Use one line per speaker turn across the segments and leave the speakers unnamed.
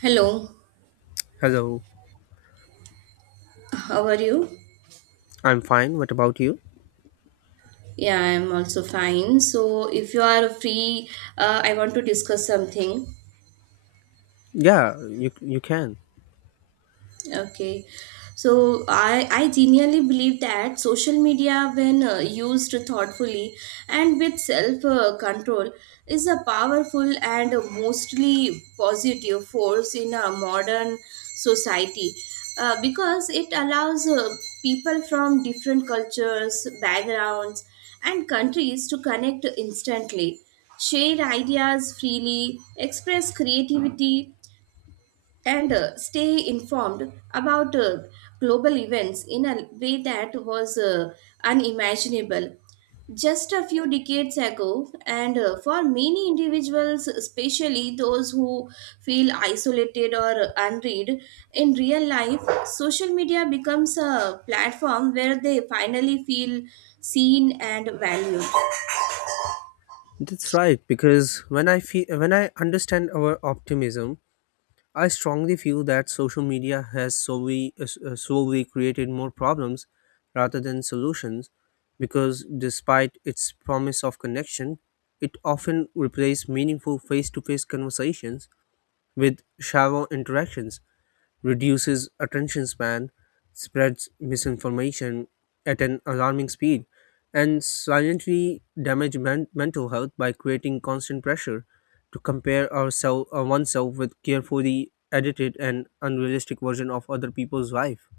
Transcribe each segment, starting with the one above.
Hello,
Hello,
how are you?
I'm fine. What about you?
Yeah, I'm also fine. So, if you are free, I want to discuss something.
Yeah, you can.
Okay. So I genuinely believe that social media, when used thoughtfully and with self control, is a powerful and mostly positive force in a modern society. Because it allows people from different cultures, backgrounds, and countries to connect instantly, share ideas freely, express creativity, and stay informed about global events in a way that was unimaginable just a few decades ago. And for many individuals, especially those who feel isolated or unread in real life, social media becomes a platform where they finally feel seen and valued.
That's right. Because when I feel when I understand our optimism, I strongly feel that social media has solely solely created more problems rather than solutions. Because despite its promise of connection, it often replaces meaningful face-to-face conversations with shallow interactions reduces attention span, spreads misinformation at an alarming speed, and silently damage mental health by creating constant pressure to compare ourselves oneself with carefully edited and unrealistic version of other people's life.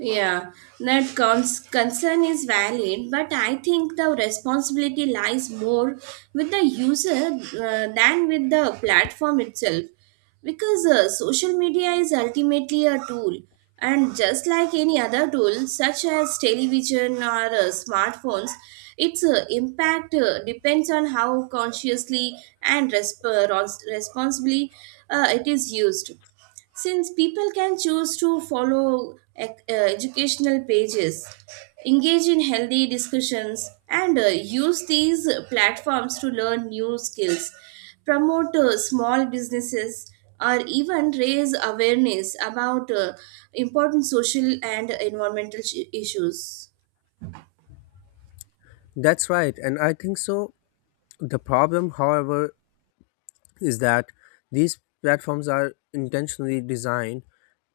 Yeah, that concern is valid, but I think the responsibility lies more with the user than with the platform itself, because social media is ultimately a tool, and just like any other tool such as television or smartphones, its impact depends on how consciously and responsibly it is used, since people can choose to follow educational pages, engage in healthy discussions, and use these platforms to learn new skills, promote small businesses, or even raise awareness about important social and environmental issues.
That's right, and I think so. The problem, however, is that these platforms are intentionally designed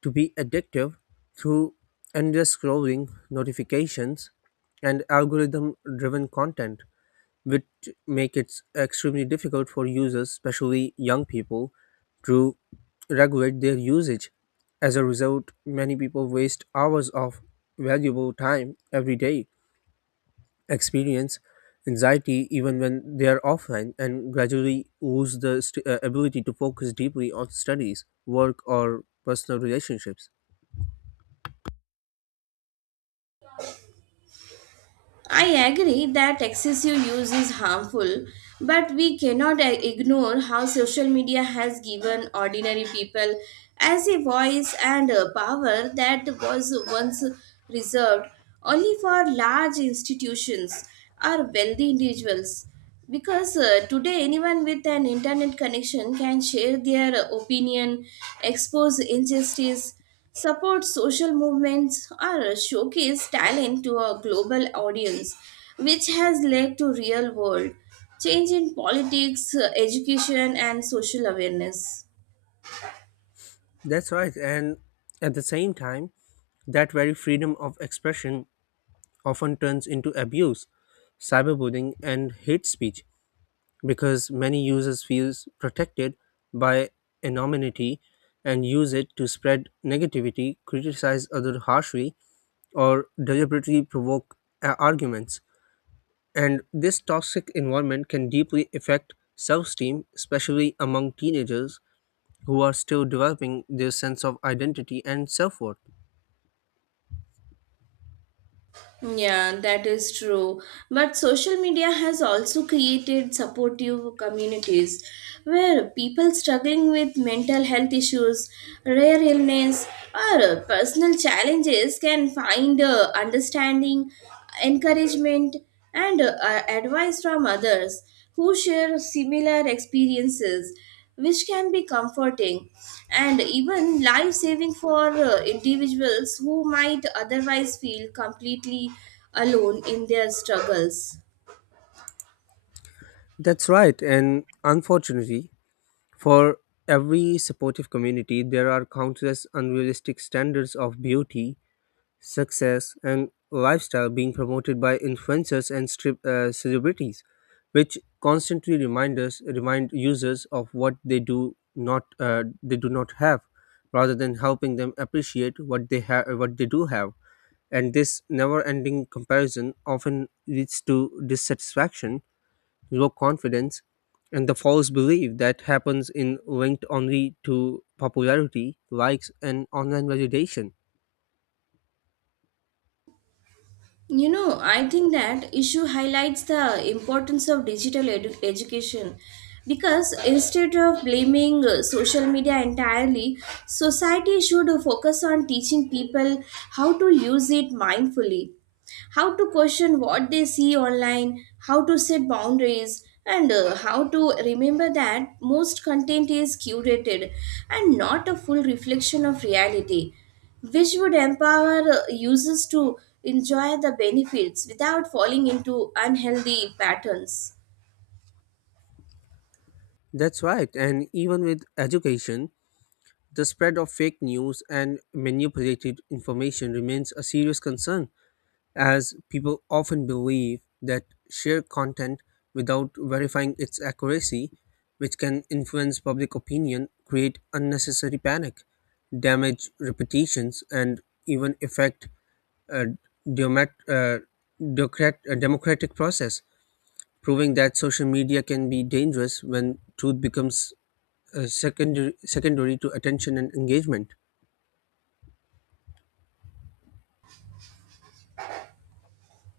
to be addictive through endless scrolling, notifications, and algorithm driven content, which make it extremely difficult for users, especially young people, to regulate their usage. As a result, many people waste hours of valuable time every day experience anxiety even when they are offline and gradually lose the ability to focus deeply on studies, work, or personal relationships.
I agree that excessive use is harmful, but we cannot ignore how social media has given ordinary people as a voice and a power that was once reserved only for large institutions or wealthy individuals. Because today, anyone with an internet connection can share their opinion, expose injustice, support social movements, or showcase talent to a global audience, which has led to real world change in politics, education, and social awareness.
That's right. And at the same time, that very freedom of expression often turns into abuse, cyberbullying, and hate speech because many users feel protected by anonymity and use it to spread negativity, criticize others harshly, or deliberately provoke arguments. And this toxic environment can deeply affect self esteem, especially among teenagers who are still developing their sense of identity and self worth.
Yeah, that is true. But social media has also created supportive communities where people struggling with mental health issues, rare illness, or personal challenges can find understanding, encouragement, and advice from others who share similar experiences, which can be comforting and even life saving for individuals who might otherwise feel completely alone in their struggles.
That's right, and unfortunately, for every supportive community, there are countless unrealistic standards of beauty success, and lifestyle being promoted by influencers and celebrities, which constantly remind users of what they do not have, rather than helping them appreciate what they do have. And this never-ending comparison often leads to dissatisfaction, low confidence, and the false belief that happens in linked only to popularity, likes, and online validation.
I think that issue highlights the importance of digital education, because instead of blaming social media entirely, society should focus on teaching people how to use it mindfully, how to question what they see online, how to set boundaries, and how to remember that most content is curated and not a full reflection of reality, which would empower users to enjoy the benefits without falling into unhealthy patterns.
That's right, and even with education, the spread of fake news and manipulated information remains a serious concern, as people often believe that share content without verifying its accuracy, which can influence public opinion, create unnecessary panic, damage reputations, and even affect a demat- uh, democratic process, proving that social media can be dangerous when truth becomes secondary to attention and engagement.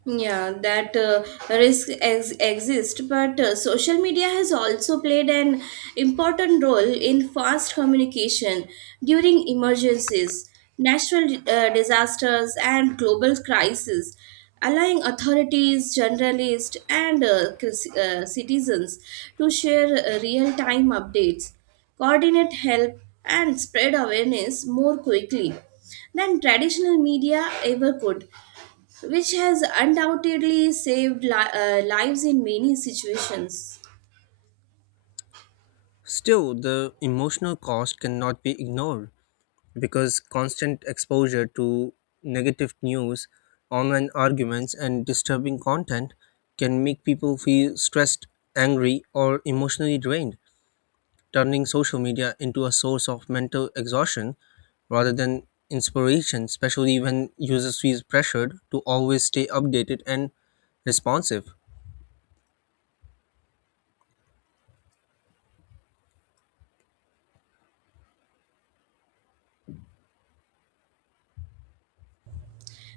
Yeah, that risk exists, but social media has also played an important role in fast communication during emergencies, natural disasters, and global crises, allowing authorities, journalists, and citizens to share real-time updates, coordinate help, and spread awareness more quickly than traditional media ever could, which has undoubtedly saved lives in many situations.
Still, the emotional cost cannot be ignored because constant exposure to negative news, online arguments, and disturbing content can make people feel stressed, angry, or emotionally drained, turning social media into a source of mental exhaustion rather than inspiration, especially when users feel pressured to always stay updated and responsive.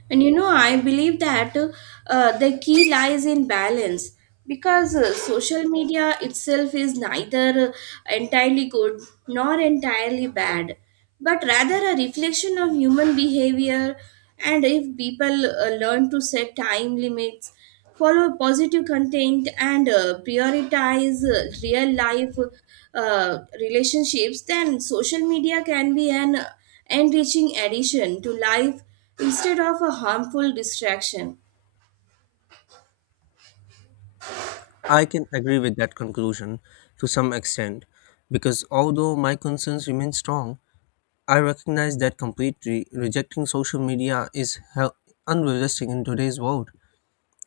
I believe that the key lies in balance, because social media itself is neither entirely good nor entirely bad, but rather a reflection of human behavior. And if people learn to set time limits, follow positive content, and prioritize real life relationships, then social media can be an enriching addition to life instead of a harmful distraction.
I can agree with that conclusion to some extent because although my concerns remain strong, I recognize that completely rejecting social media is unrealistic in today's world.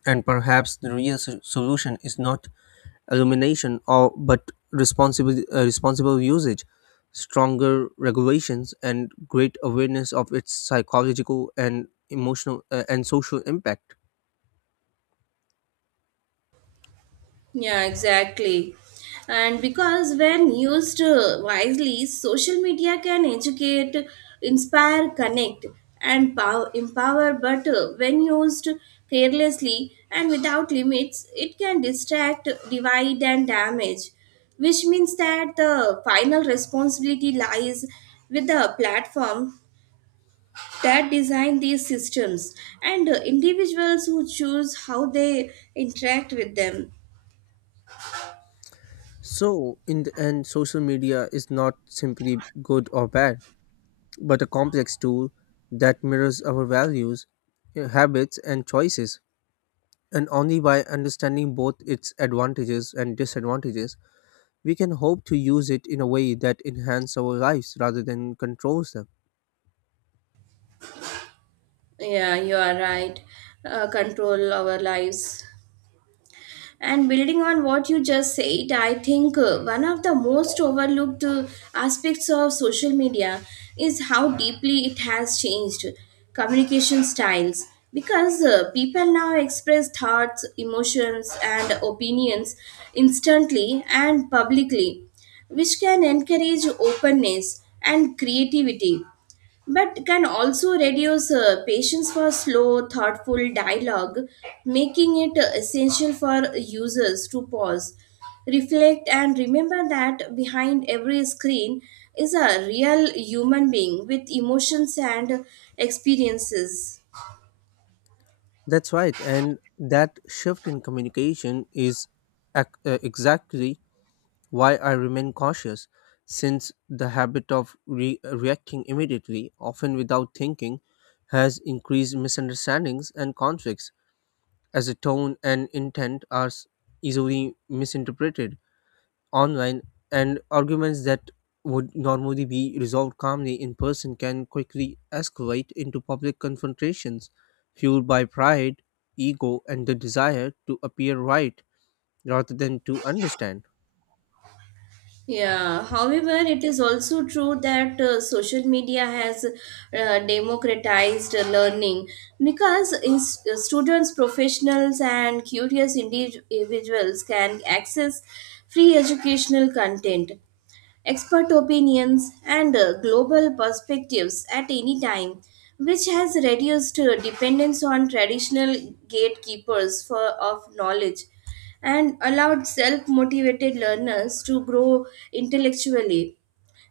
And perhaps the real solution is not elimination or but responsible usage stronger regulations and great awareness of its psychological and emotional and social impact.
Yeah, exactly. And because when used wisely, social media can educate, inspire, connect, and empower. But when used carelessly and without limits, it can distract, divide, and damage. Which means that the final responsibility lies with the platform that design these systems and individuals who choose how they interact with them.
So, in the end, social media is not simply good or bad, but a complex tool that mirrors our values, habits, and choices. And only by understanding both its advantages and disadvantages, we can hope to use it in a way that enhances our lives rather than controls them.
Yeah, you are right. Control our lives. And building on what you just said, I think one of the most overlooked aspects of social media is how deeply it has changed communication styles. Because people now express thoughts, emotions, and opinions instantly and publicly, which can encourage openness and creativity but can also reduce patience for slow, thoughtful dialogue, making it essential for users to pause, reflect, and remember that behind every screen is a real human being with emotions and experiences.
That's right, and that shift in communication is exactly why I remain cautious, since the habit of reacting immediately, often without thinking, has increased misunderstandings and conflicts, as the tone and intent are easily misinterpreted online, and arguments that would normally be resolved calmly in person can quickly escalate into public confrontations, fueled by pride, ego, and the desire to appear right rather than to understand.
Yeah, however, it is also true that social media has democratized learning, because students, professionals, and curious individuals can access free educational content, expert opinions, and global perspectives at any time, which has reduced dependence on traditional gatekeepers of knowledge, and allowed self motivated learners to grow intellectually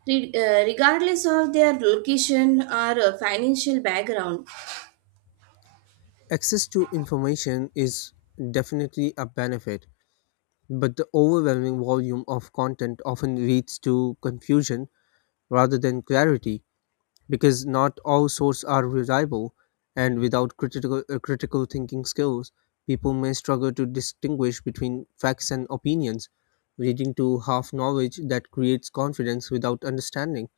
regardless of their location or financial background.
Access to information is definitely a benefit, but the overwhelming volume of content often leads to confusion rather than clarity because not all sources are reliable and without critical thinking skills, people may struggle to distinguish between facts and opinions, leading to half knowledge that creates confidence without understanding,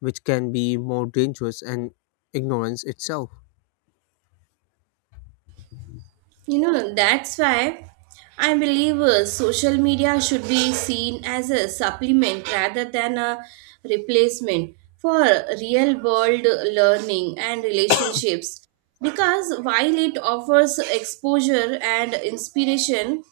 which can be more dangerous than ignorance itself.
That's why I believe social media should be seen as a supplement rather than a replacement for real world learning and relationships. Because while it offers exposure and inspiration,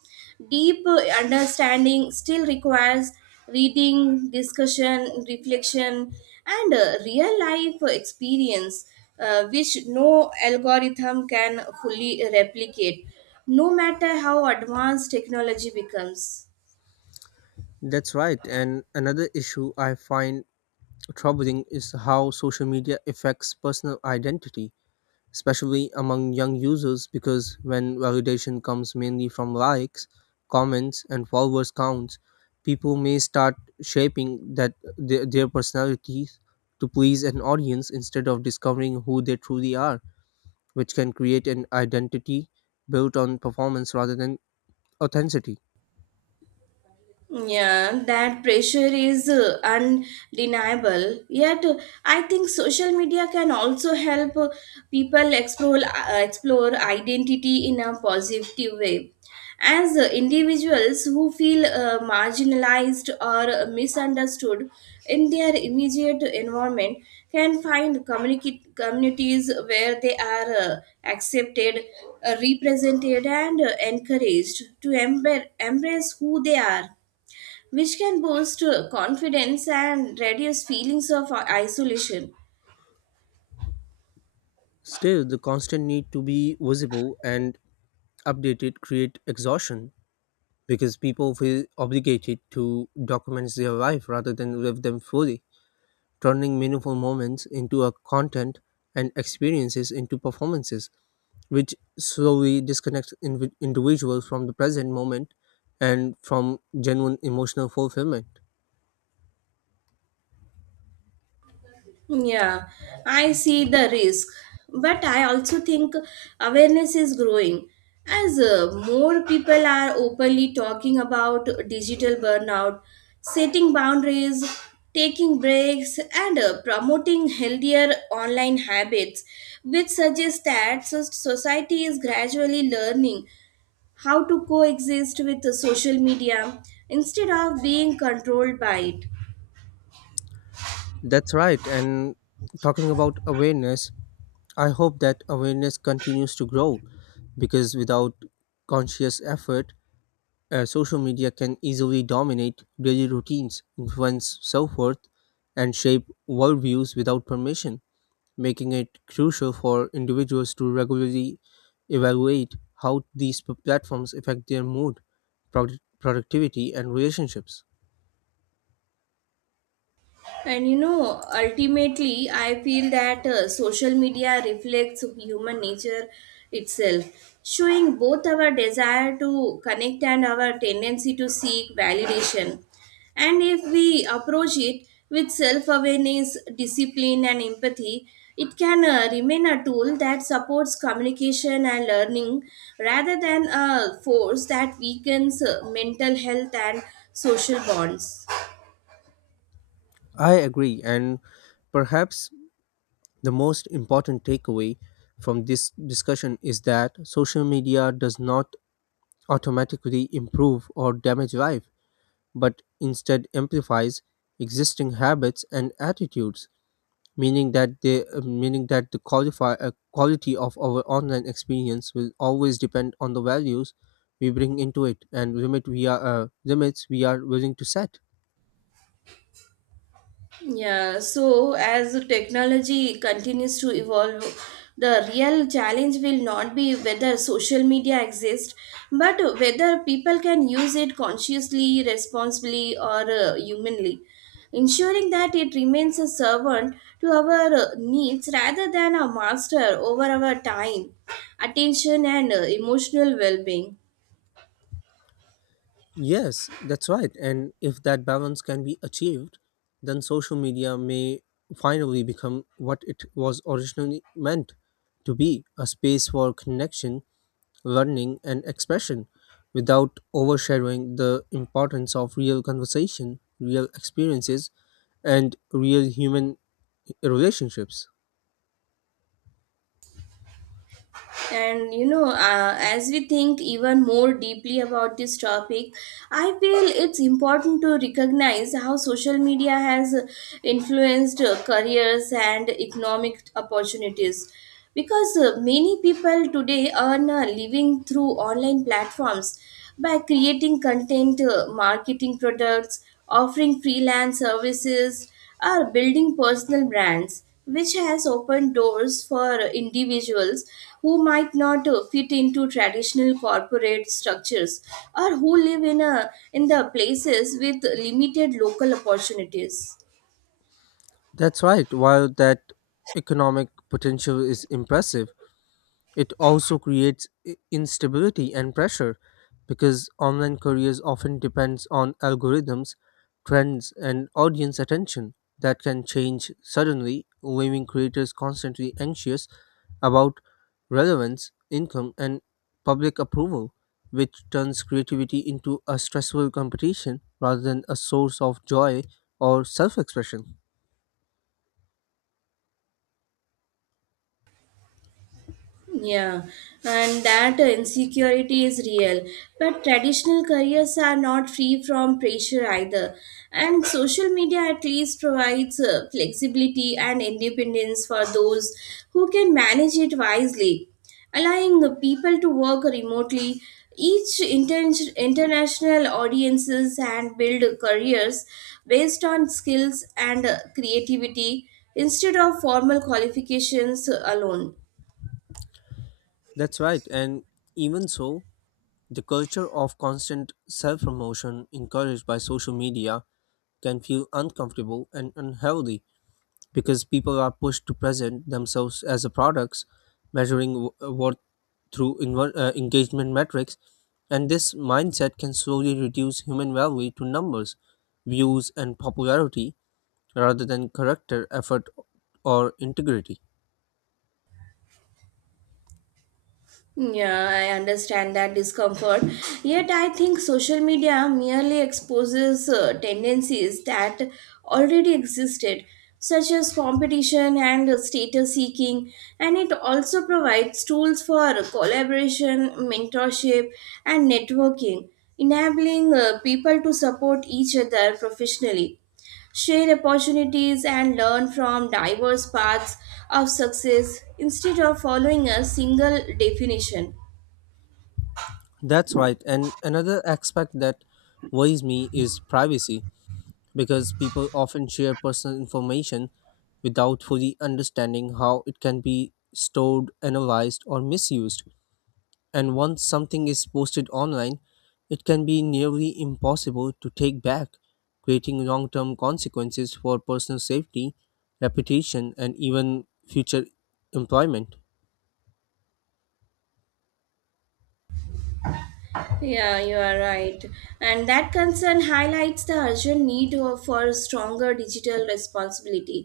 deep understanding still requires reading, discussion, reflection, and real life experience, which no algorithm can fully replicate, no matter how advanced technology becomes.
That's right. And another issue I find troubling is how social media affects personal identity, especially among young users, because when validation comes mainly from likes, comments, and followers counts, people may start shaping their personalities to please an audience instead of discovering who they truly are, which can create an identity built on performance rather than authenticity.
Yeah, that pressure is undeniable. Yet, I think social media can also help people explore identity in a positive way. As individuals who feel marginalized or misunderstood in their immediate environment can find communicate communities where they are accepted, represented, and encouraged to embrace who they are, which can boost confidence and reduce feelings of isolation.
Still, the constant need to be visible and updated create exhaustion because people feel obligated to document their life rather than live them fully, turning meaningful moments into a content and experiences into performances, which slowly disconnects individuals from the present moment and from genuine emotional fulfillment.
Yeah, I see the risk, but I also think awareness is growing, as more people are openly talking about digital burnout, setting boundaries, taking breaks, and promoting healthier online habits, which suggests that society is gradually learning how to coexist with the social media instead of being controlled by it.
That's right. And talking about awareness, I hope that awareness continues to grow because without conscious effort, social media can easily dominate daily routines, influence self worth, and shape worldviews without permission, making it crucial for individuals to regularly evaluate how these platforms affect their mood, productivity, and relationships.
Ultimately, I feel that social media reflects human nature itself, showing both our desire to connect and our tendency to seek validation. And if we approach it with self awareness, discipline, and empathy, it can remain a tool that supports communication and learning rather than a force that weakens mental health and social bonds.
I agree, and perhaps the most important takeaway from this discussion is that social media does not automatically improve or damage life but instead amplifies existing habits and attitudes, meaning that the quality of our online experience will always depend on the values we bring into it and limits we are willing to set.
Yeah, so as the technology continues to evolve, the real challenge will not be whether social media exists, but whether people can use it consciously, responsibly, or humanly, ensuring that it remains a servant to our needs rather than a master over our time, attention, and emotional well being.
Yes, that's right. And if that balance can be achieved, then social media may finally become what it was originally meant to be a space for connection learning, and expression without overshadowing the importance of real conversation, real experiences, and real human relationships.
As we think even more deeply about this topic, I feel it's important to recognize how social media has influenced careers and economic opportunities. Because many people today earn a living through online platforms by creating content, marketing products, offering freelance services, or building personal brands, which has opened doors for individuals who might not fit into traditional corporate structures or who live in a in the places with limited local opportunities.
That's right, while that economic potential is impressive, it also creates instability and pressure because online careers often depends on algorithms, trends and audience attention that can change suddenly, leaving creators constantly anxious about relevance, income and public approval, which turns creativity into a stressful competition rather than a source of joy or self-expression.
Yeah, and that insecurity is real. But traditional careers are not free from pressure either. And social media at least provides flexibility and independence for those who can manage it wisely, allowing the people to work remotely. Each international audiences and build careers based on skills and creativity instead of formal qualifications alone.
That's right. And even so, the culture of constant self promotion encouraged by social media can feel uncomfortable and unhealthy because people are pushed to present themselves as a products, measuring worth through engagement metrics, and this mindset can slowly reduce human value to numbers, views, and popularity rather than character, effort, or integrity.
Yeah, I understand that discomfort. Yet, I think social media merely exposes tendencies that already existed, such as competition and status seeking, and it also provides tools for collaboration, mentorship, and networking, enabling people to support each other professionally, share opportunities, and learn from diverse paths of success instead of following a single definition.
That's right, and another aspect that worries me is privacy because people often share personal information without fully understanding how it can be stored, analyzed, or misused. And once something is posted online, it can be nearly impossible to take back, creating long term consequences for personal safety, reputation, and even future employment.
Yeah, you are right. And that concern highlights the urgent need for stronger digital responsibility,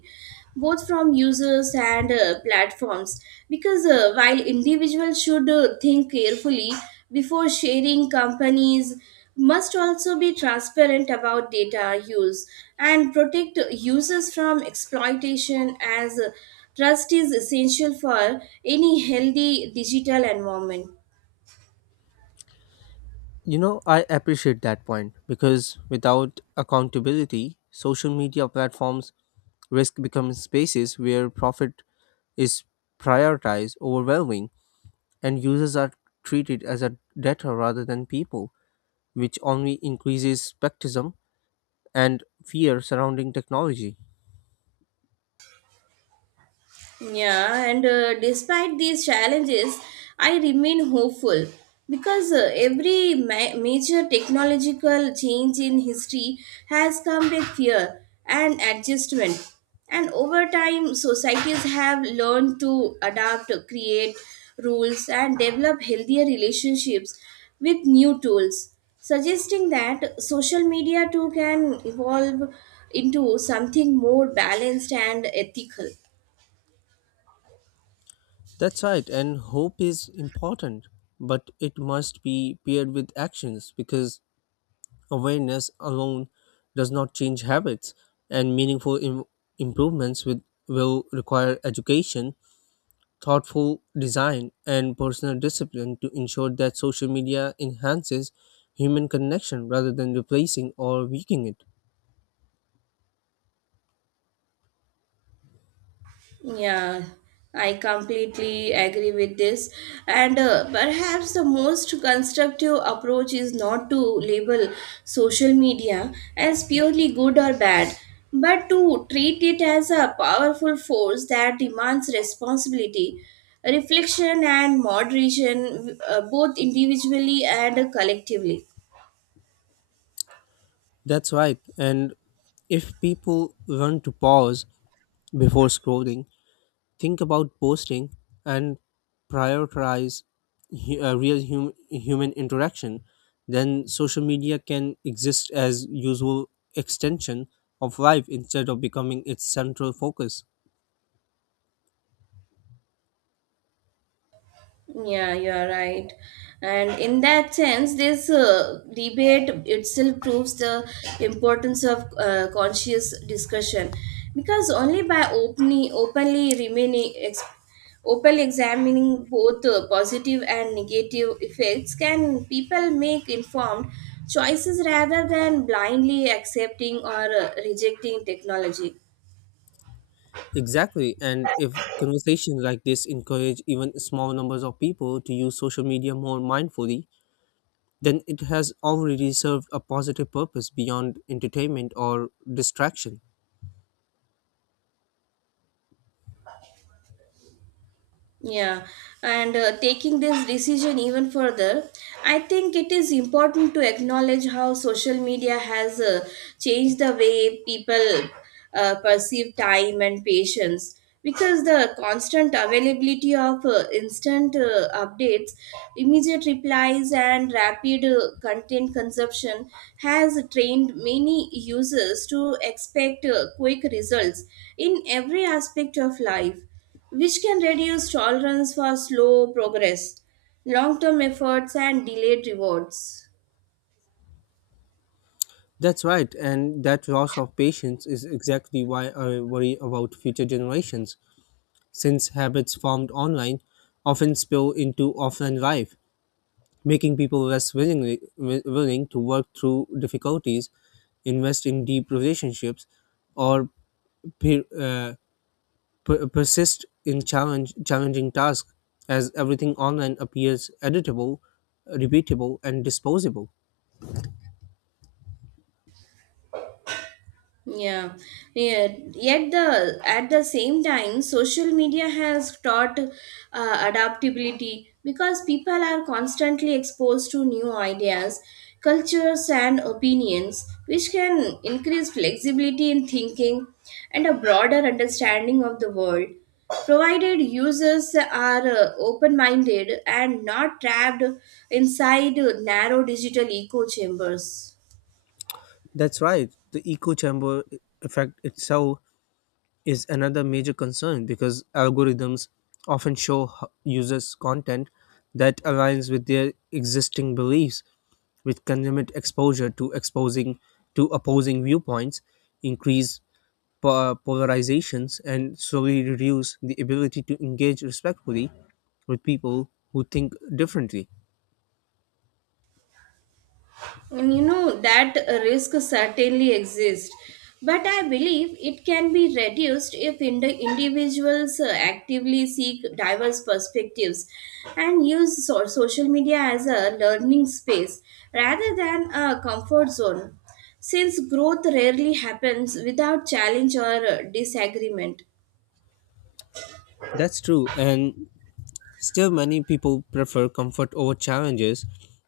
both from users and platforms. Because while individuals should think carefully before sharing, companies must also be transparent about data use and protect users from exploitation, as trust is essential for any healthy digital environment.
You know, I appreciate that point because without accountability, social media platforms risk becoming spaces where profit is prioritized overwhelming and users are treated as a data rather than people, which only increases skepticism and fear surrounding technology.
Yeah, and despite these challenges, I remain hopeful because every major technological change in history has come with fear and adjustment. And over time, societies have learned to adapt, create rules, and develop healthier relationships with new tools, suggesting that social media too can evolve into something more balanced and ethical.
That's right, and hope is important, but it must be paired with actions because awareness alone does not change habits, and meaningful improvements will require education, thoughtful design, and personal discipline to ensure that social media enhances human connection rather than replacing or weakening it.
Yeah, I completely agree with this. And perhaps the most constructive approach is not to label social media as purely good or bad, but to treat it as a powerful force that demands responsibility, reflection, and moderation, both individually and collectively.
That's right. And if people learn to pause before scrolling, think about posting, and prioritize hu- uh, real hum- human interaction, then social media can exist as useful extension of life instead of becoming its central focus.
Yeah, you are right. And in that sense, this debate itself proves the importance of conscious discussion, because only by openly examining both positive and negative effects can people make informed choices rather than blindly accepting or rejecting technology.
Exactly. And if conversations like this encourage even small numbers of people to use social media more mindfully, then it has already served a positive purpose beyond entertainment or distraction.
Yeah, and taking this decision even further, I think it is important to acknowledge how social media has changed the way people perceive time and patience, because the constant availability of instant updates, immediate replies, and rapid content consumption has trained many users to expect quick results in every aspect of life, which can reduce tolerance for slow progress, long term efforts, and delayed rewards.
That's right. And that loss of patience is exactly why I worry about future generations, since habits formed online often spill into offline life, making people willing to work through difficulties invest in deep relationships or per, uh, persist in challenge challenging tasks as everything online appears editable, repeatable, and disposable.
Yeah. Yeah. Yet the at the same time, social media has taught adaptability, because people are constantly exposed to new ideas, cultures, and opinions, which can increase flexibility in thinking and a broader understanding of the world, provided users are open-minded and not trapped inside narrow digital echo chambers.
That's right. The echo chamber effect itself is another major concern because algorithms often show users content that aligns with their existing beliefs, which can limit exposure to opposing viewpoints, increase polarizations, and slowly reduce the ability to engage respectfully with people who think differently.
And that risk certainly exists, but I believe it can be reduced if individuals actively seek diverse perspectives and use social media as a learning space rather than a comfort zone, since growth rarely happens without challenge or disagreement.
That's true, and still, many people prefer comfort over challenges,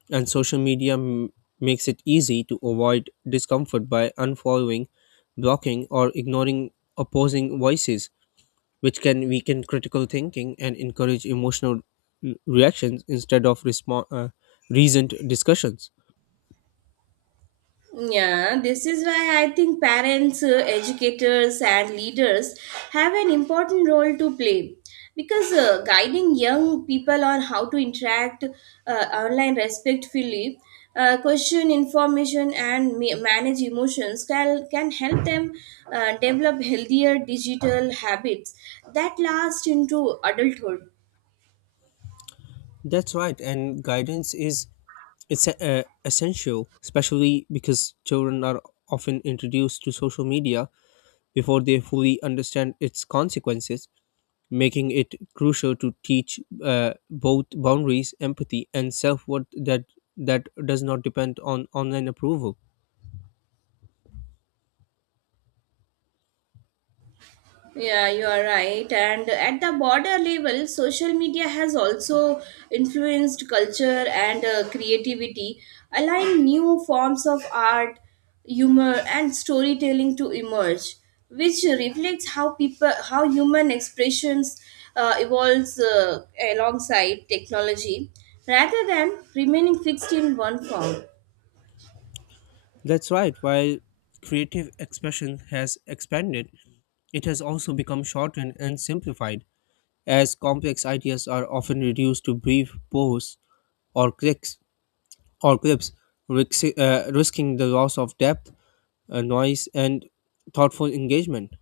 and social makes it easy to avoid discomfort by unfollowing, blocking, or ignoring opposing voices, which can weaken critical thinking and encourage emotional reactions instead of reasoned discussions.
Yeah, this is why I think parents, educators, and leaders have an important role to play, because guiding young people on how to interact online respectfully, question information, and manage emotions can help them develop healthier digital habits that last into adulthood.
That's right, and guidance is it's essential, especially because children are often introduced to social media before they fully understand its consequences, making it crucial to teach both boundaries, empathy, and self worth that does not depend on online approval.
Yeah, you are right. And at the border level, social media has also influenced culture and creativity, allowing new forms of art, humor, and storytelling to emerge, which reflects how human expressions evolves alongside technology, rather than remaining fixed in one form.
That's right. While creative expression has expanded, it has also become shortened and simplified, as complex ideas are often reduced to brief posts or clicks or clips, risking the loss of depth, noise, and thoughtful engagement.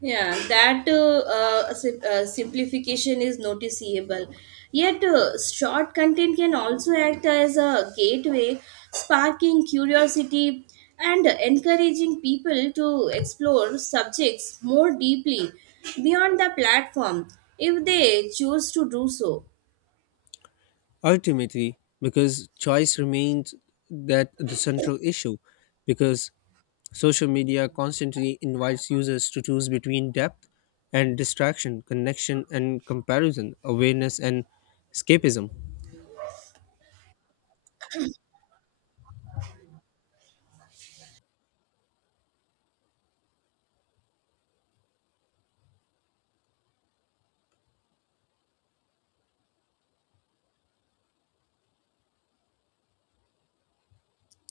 Yeah, that simplification is noticeable. Yet, short content can also act as a gateway, sparking curiosity and encouraging people to explore subjects more deeply beyond the platform if they choose to do so.
Ultimately, because choice remains that the central issue, because social media constantly invites users to choose between depth and distraction, connection and comparison, awareness and escapism.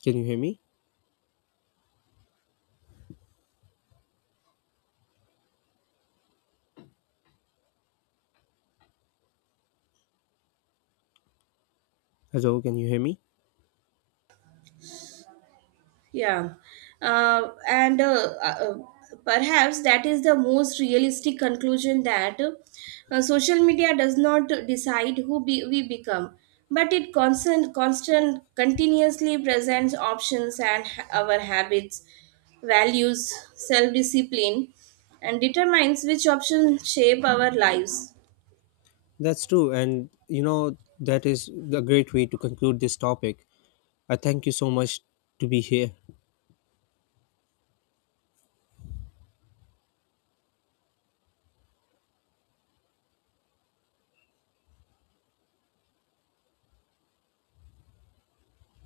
Can you hear me? Hello, can you hear me?
Yeah, and perhaps that is the most realistic conclusion that social media does not decide who we become, but it continuously presents options, and our habits, values, self-discipline, and determines which options shape our lives.
That's true, and you know that is a great way to conclude this topic. I thank you so much to be here.